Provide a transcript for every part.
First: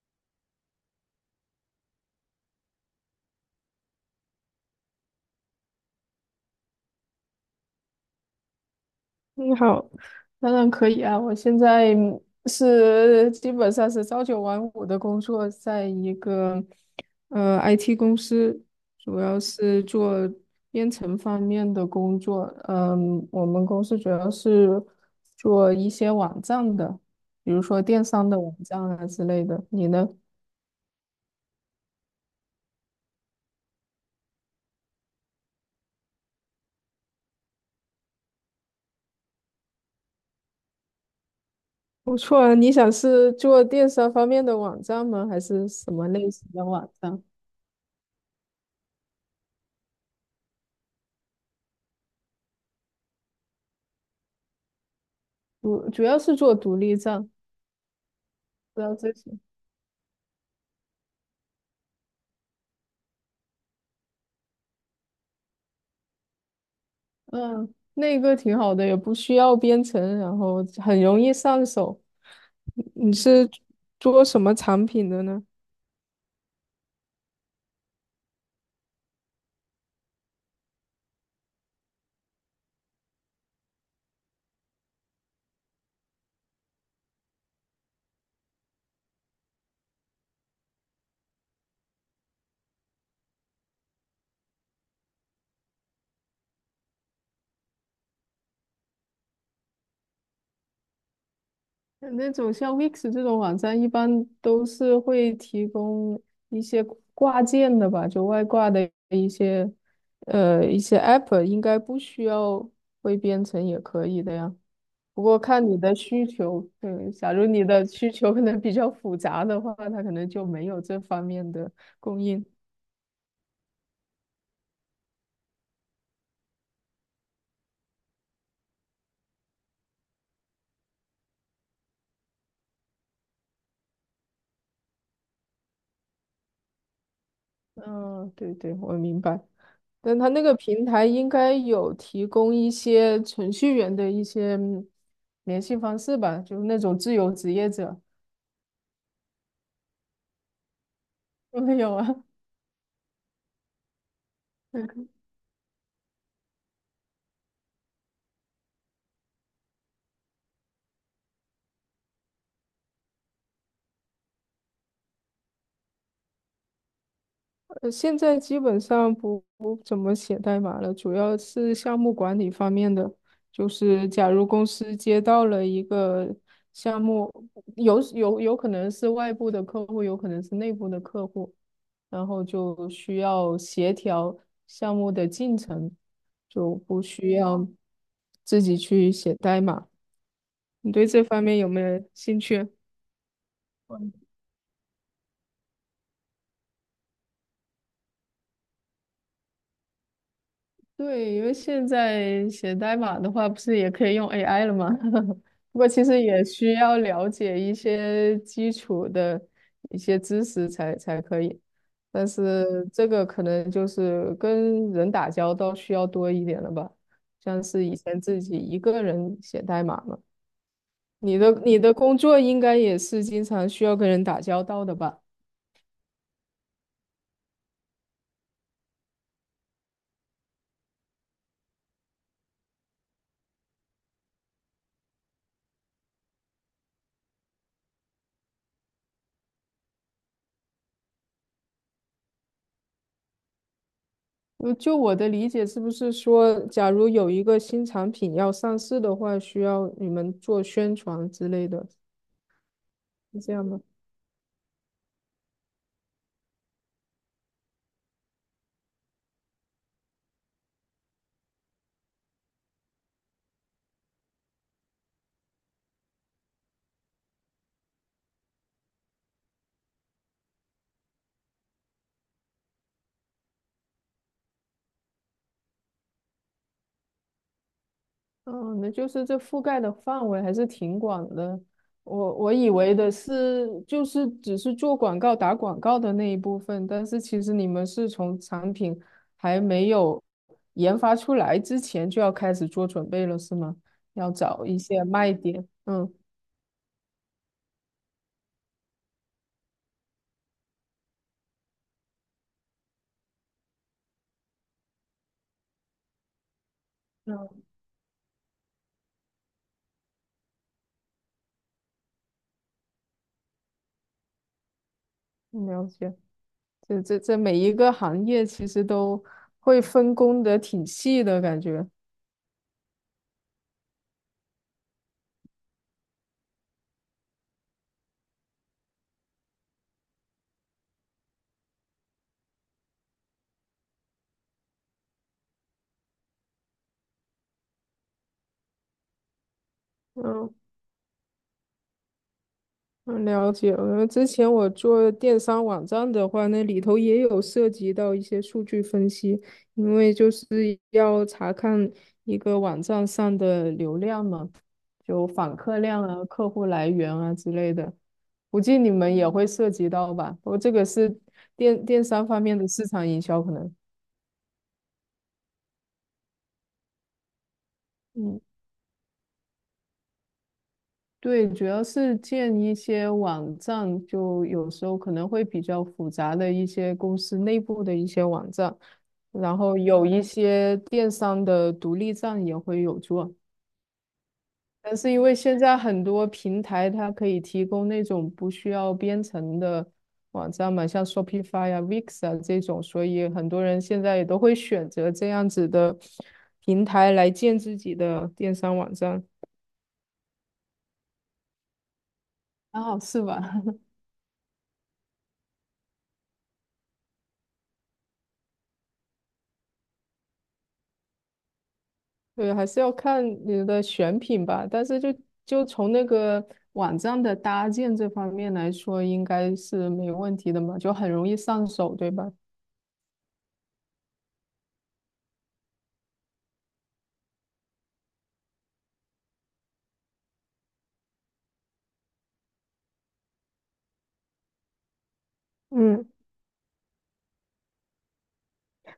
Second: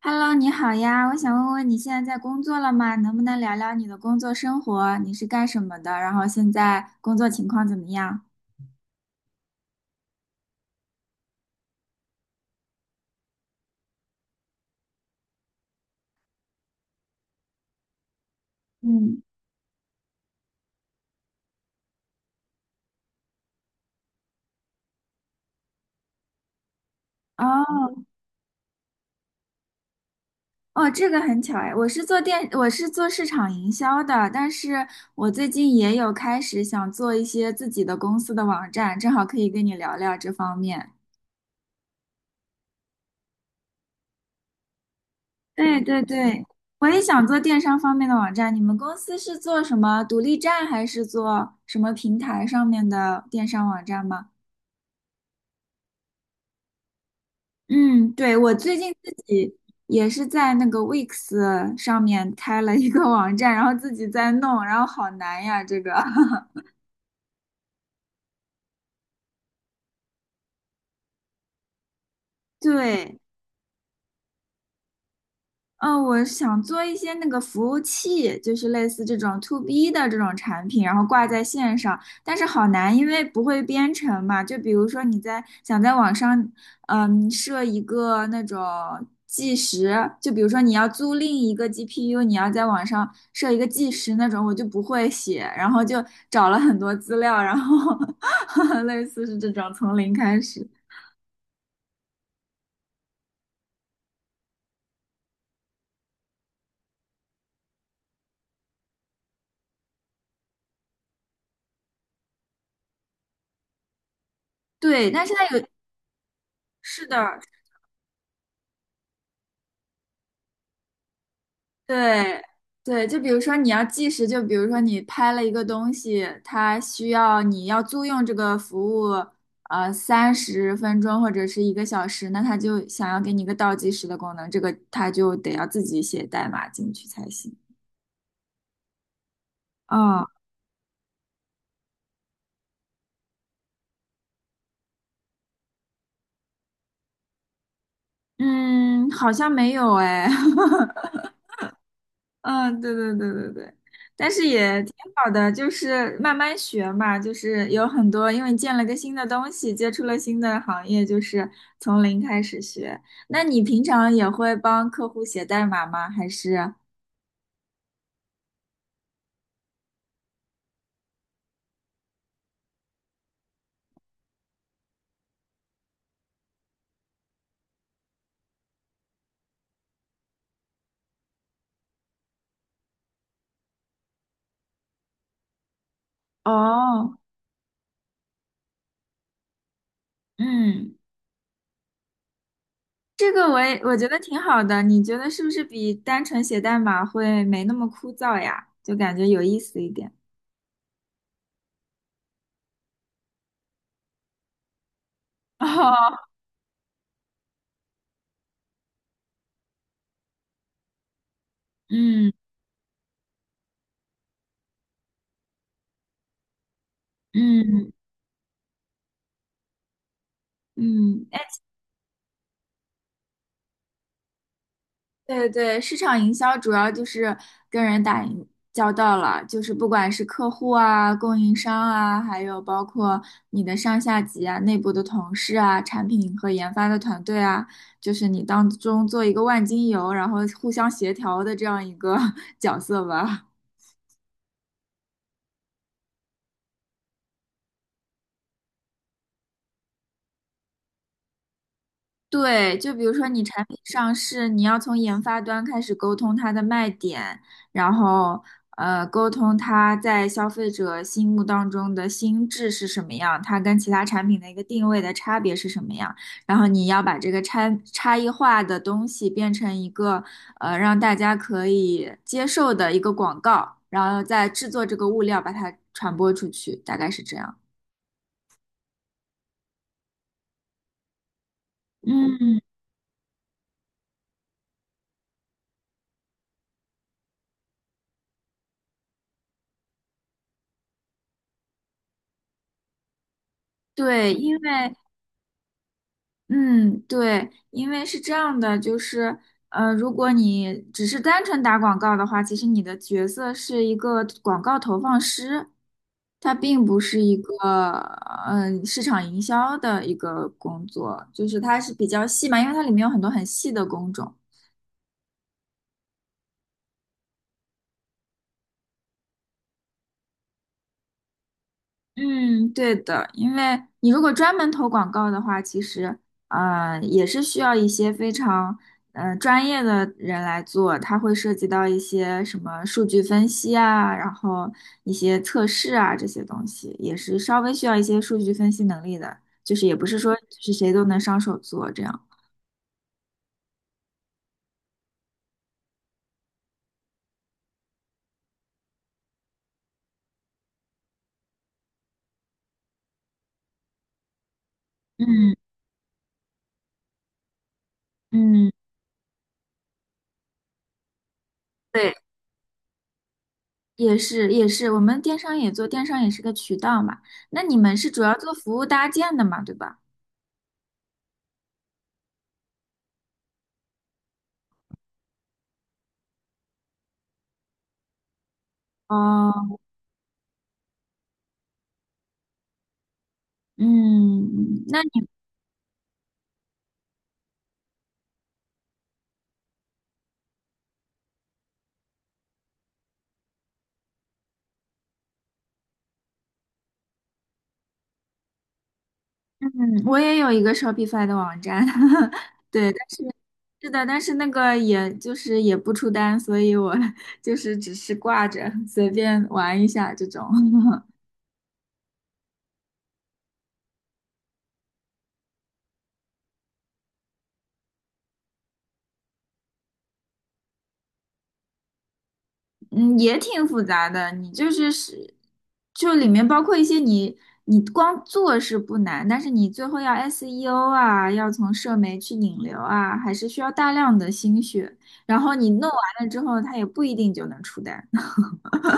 Hello，你好呀，我想问问你现在在工作了吗？能不能聊聊你的工作生活？你是干什么的？然后现在工作情况怎么样？你好，当然可以啊。我现在是基本上是朝九晚五的工作，在一个IT 公司，主嗯，要是做编程方面的工作。嗯，我们公司主要是做一些网站的，比如说哦电商的网站啊之类的。你呢？哦，这个很巧哎，我是做市场营销的，但是我最近也有开始想做一些自己的公司的网站，正好可以跟你聊聊这方面。不错啊，你想是做电商方面的网站吗？还是对什对么类对，型的我网也站？想做电商方面的网站。你们公司是做什么独立站，还是做什么平台上面的电商网站吗？主要是做独立站，嗯，对，我最不知近道这。自己也是在那个 Wix 上面开了一个网站，然后自己在弄，然后好难呀，这个。嗯，那个挺好的，也不需要编程，然后很容易上手。你对，是做什么产品的呢？嗯，我想做一些那个服务器，就是类似这种 to B 的这种产品，然后挂在线上，但是好难，因为不会编程嘛。就比如说你在想在网上，设一个那种计时，就比如说你要租赁一个 GPU，你要在网上设一个计时那种，我就不会写，然后就找了很多资料，然后 类似是这种从零开始。那种像 Wix 这种网站，一般都是会提供一些挂件的吧，就外挂的一些 App，应该不需要会编程也可以的呀。对，不但是过它有，看你的需求，是假的，如你的需求可能比较复杂的话，它可能就没有这方面的供对应。对，就比如说你要计时，就比如说你拍了一个东西，它需要你要租用这个服务，三十分钟或者是一个小时，那它就想要给你一个倒计时的功能，这个它就得要自己写代码进去才行。嗯，对对，我明白。但哦，它那个平台应该有提供一些程序员的一些联系方式吧，就是那种自由职业者。嗯，好像没有哎，没有啊，嗯，对对对对对，但是 也那挺个好的，就是慢慢学嘛，就是有很多，因为见了个新的东西，接触了新的行业，就是从零开始学。那你平常也会帮客户写代码吗？还是？现在基本上不怎么写代码了，主要是项目管理方面的。就是假如公司接到了一个项目，有可能是外部的客户，有可能是内部的客户，然后就需要协调项目的进程，就不哦，需要自己去写代码。你嗯，对这方面有没有兴趣？这个我觉得挺好的，你觉得是不是比单纯写代码会没那么枯燥呀？就感觉有意思一点。对，因为现在写代码的话，不是也可以用 AI 了吗？不过其哦，实也需要了解一些基础的一些知识才可以，但嗯是这个可能就是跟人打交道需要多一点了吧，像是嗯以前自己一个人写代码嘛。嗯，你的工作应该也是经常需要跟人打交道的吧？对对，市场营销主要就是跟人打营交道了，就是不管是客户啊、供应商啊，还有包括你的上下级啊、内部的同事啊、产品和研发的团队啊，就是你当中做一个万金油，然后互相协调的这样一个 角色吧。就我的理解，是不是说，假如有一个新产品要上市的话，需要你们做宣传之类的，对，就比如说是你这产样品吗？上市，你要从研发端开始沟通它的卖点，然后沟通它在消费者心目当中的心智是什么样，它跟其他产品的一个定位的差别是什么样，然后你要把这个差异化的东西变成一个让大家可以接受的一个广告，然后再制作这个物料把它传播出去，大概是这样。嗯，那就是这覆盖的范围还是挺广的。我嗯，以为的是，就是只是做广告、打广告的那一部分，但是其实你们是从产品还没有研发出来之前就要开始做准备了，是吗？要对，因找一为些卖点。嗯，嗯，对，因为是这样的，就是，如果你只是单纯打广告的话，其实你的角色是一个广告投放师，它并不是一个，嗯，市场营销的一个工作，就是它是比较细嘛，因为它里面有很多很细的工种。了解。这每一个行业其实都会分工的挺细的感觉。嗯，对的，因为你如果专门投广告的话，其实也是需要一些非常专业的人来做，它会涉及到一些什么数据分析啊，然后一些测试啊这些东西，也是稍微需要一些数据分析能力的，就是也不是说嗯。是谁都能上手做这样。嗯，了解了。之前我做电商网站的话，那里头也有涉及到一些数据分析，因为就是要查看一个网站上的流量嘛，就嗯访客量啊、客户来源啊之类的。估嗯，计你们也会涉及到吧？我这个是电电对，商方面的市场营销可能。也是也是，我们电商也做，电商也是个渠道嘛。那你们是主要嗯做服务搭建的嘛，对吧？对，主要是建一些网站，就有时候可能会比较复杂的一些公司内部的一些网站，然后哦，有一些电商的独立站也会有做。嗯，但那是因你为现在很多平台它可以提供那种不需要编程的网站嘛，像 Shopify 啊、Wix 啊这种，所以很多人现在也都会选择这样子的平台来建自己的电商网站。嗯，我也有一个 Shopify 的网站，对，啊，是吧？但是那个也就是也不出单，所以我 就是只是挂着随便玩一下这种，对，还是要看你的选品吧。但是就从那个网站的搭建这方面来说，应该是没问题的嘛，就很容易上手，对吧？嗯，也挺复杂的。你就是，就里面包括一些你光做是不难，但是你最后要 SEO 啊，要从社媒去引流啊，还是需要大量的心血。然后你弄嗯，完了之后，它也不一定就能出单。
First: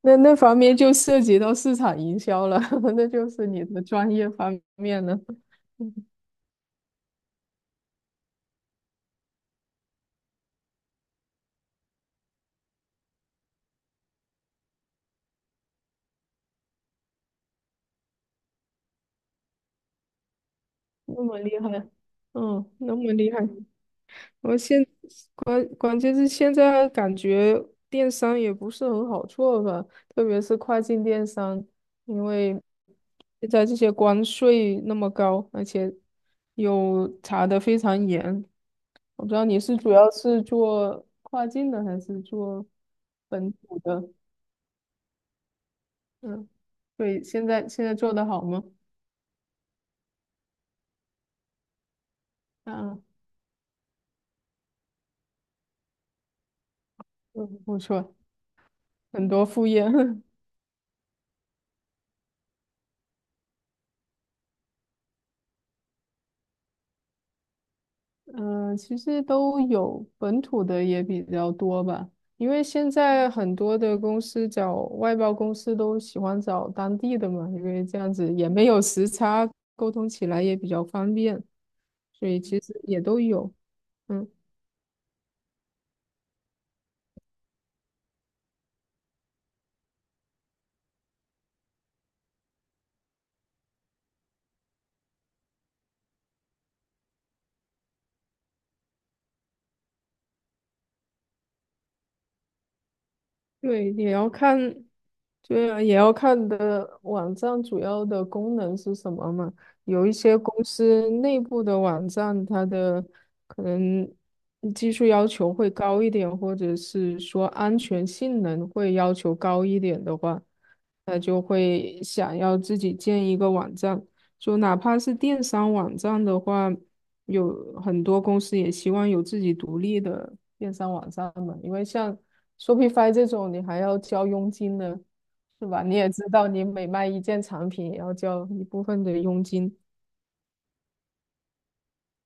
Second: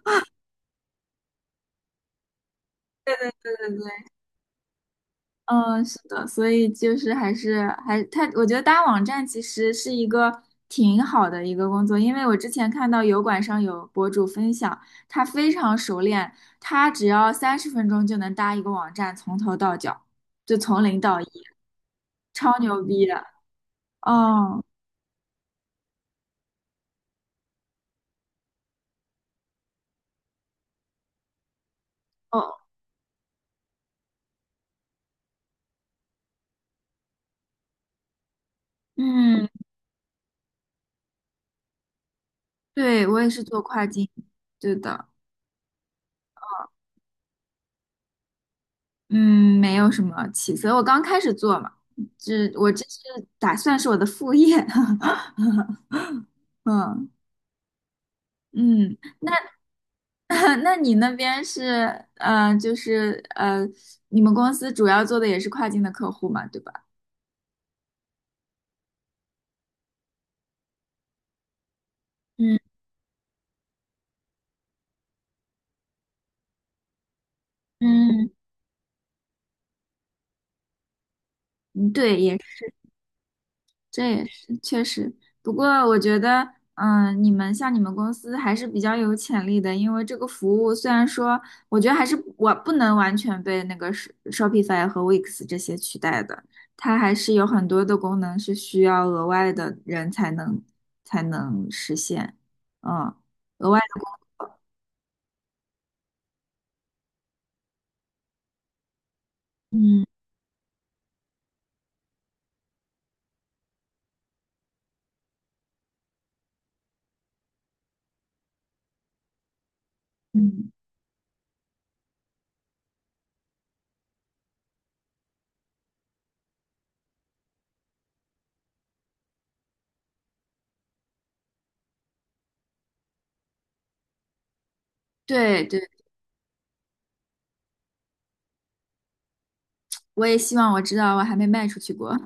那方面就涉及到市场营销了，那对就对是对你对的对。专业方面了。嗯，嗯是的，所以就是还是我觉得搭网站其实是一个挺好的一个工作，因为我之前看到油管上有博主分享，他非常熟练，他只要三十分钟就能搭一个网站，从头到脚，就从零到那一，么厉害，超嗯，牛那逼么的。厉害。我哦现关键是现在感觉电商也不是很好做吧，特别是跨境电商，因为哦，现在这些关税那么高，而且又查的非常严。我不知道嗯，你是主要是做跨境的还是做对，我也是本做土跨境，的？对的，嗯，对，现在做的好吗？嗯，没有什么起色，我刚开始做嘛，这啊，是打算是我的副业，嗯嗯，不错，嗯。很多副业。那你那边是，就是你们公司主要做的也是跨境的客户嘛，对吧？嗯，其实都有，本土的也比较多吧。因为嗯现在很多的公司找外包公司都喜欢找当地的嘛，因为这样嗯子也没有时差，沟通起来也比较方便，嗯对，所以其实也都有。这也嗯。是确实。不过我觉得，你们像你们公司还是比较有潜力的，因为这个服务虽然说，我觉得还是我不能完全被那个 Shopify 和 Wix 这些取代的，它还是有很多的功能是需要额外的人才能实现，嗯。额外。对，也的，要看，对啊，也要看的网站主要的功能是什么嘛。嗯。有一些公司内部的网站，它的可能技术要求会高一点，或者是说安全性能会要求高一点的话，嗯，那就会想要自己建一个网站。就哪怕是电商网站的话，有很多公司也希望有自己独立的电商网站嘛，因为像Shopify 这种你还要交佣金呢，对是对，吧？你也知道，你每卖一件产品也要交一部分的佣金。我也希望我知道，我还没卖出去过，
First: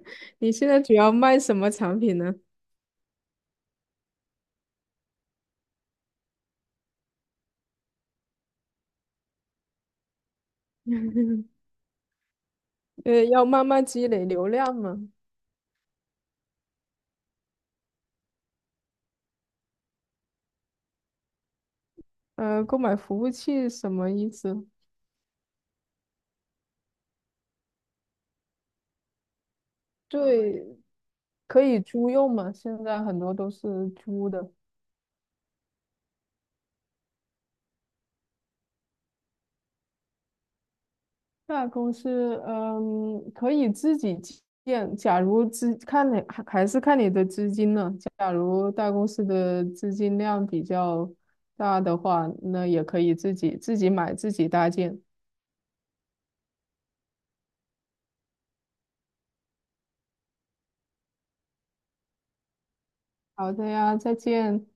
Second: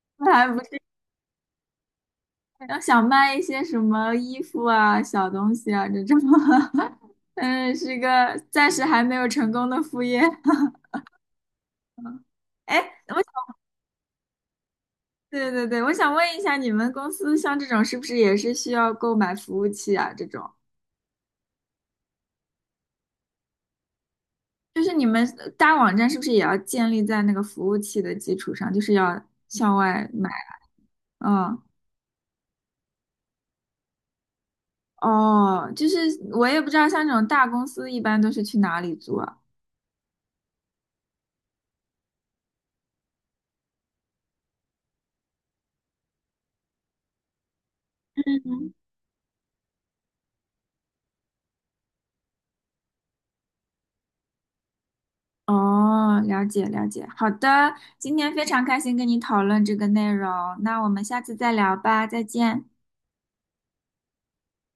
我还你不现是在主要卖什么产品呢？要想卖一些什么衣服啊、小东西啊这种，嗯，是个暂时还没有成功的副业。哎，我要想，慢慢积累流量嘛。对对对，我想问一下，你们公司像这种是不是也是需要购买服务器啊？这种购买服务器什么意思？就是你们大网站是不是也要建立在那个服务器的基础上，就是要向外买？对，嗯，可以租用嘛，现在很多都是租的。哦，就是我也不知道，像这种大公司一般都是去哪里租啊？大公司，可以自己建。假如资看你还还是看你的资金呢。假如嗯，大公司的资金量比较大的话，那也可以自己买自己搭建。哦，了解了解，好的，今天非常开心跟你讨论这个内容，那我们下次再聊吧，再见。好的呀，再见。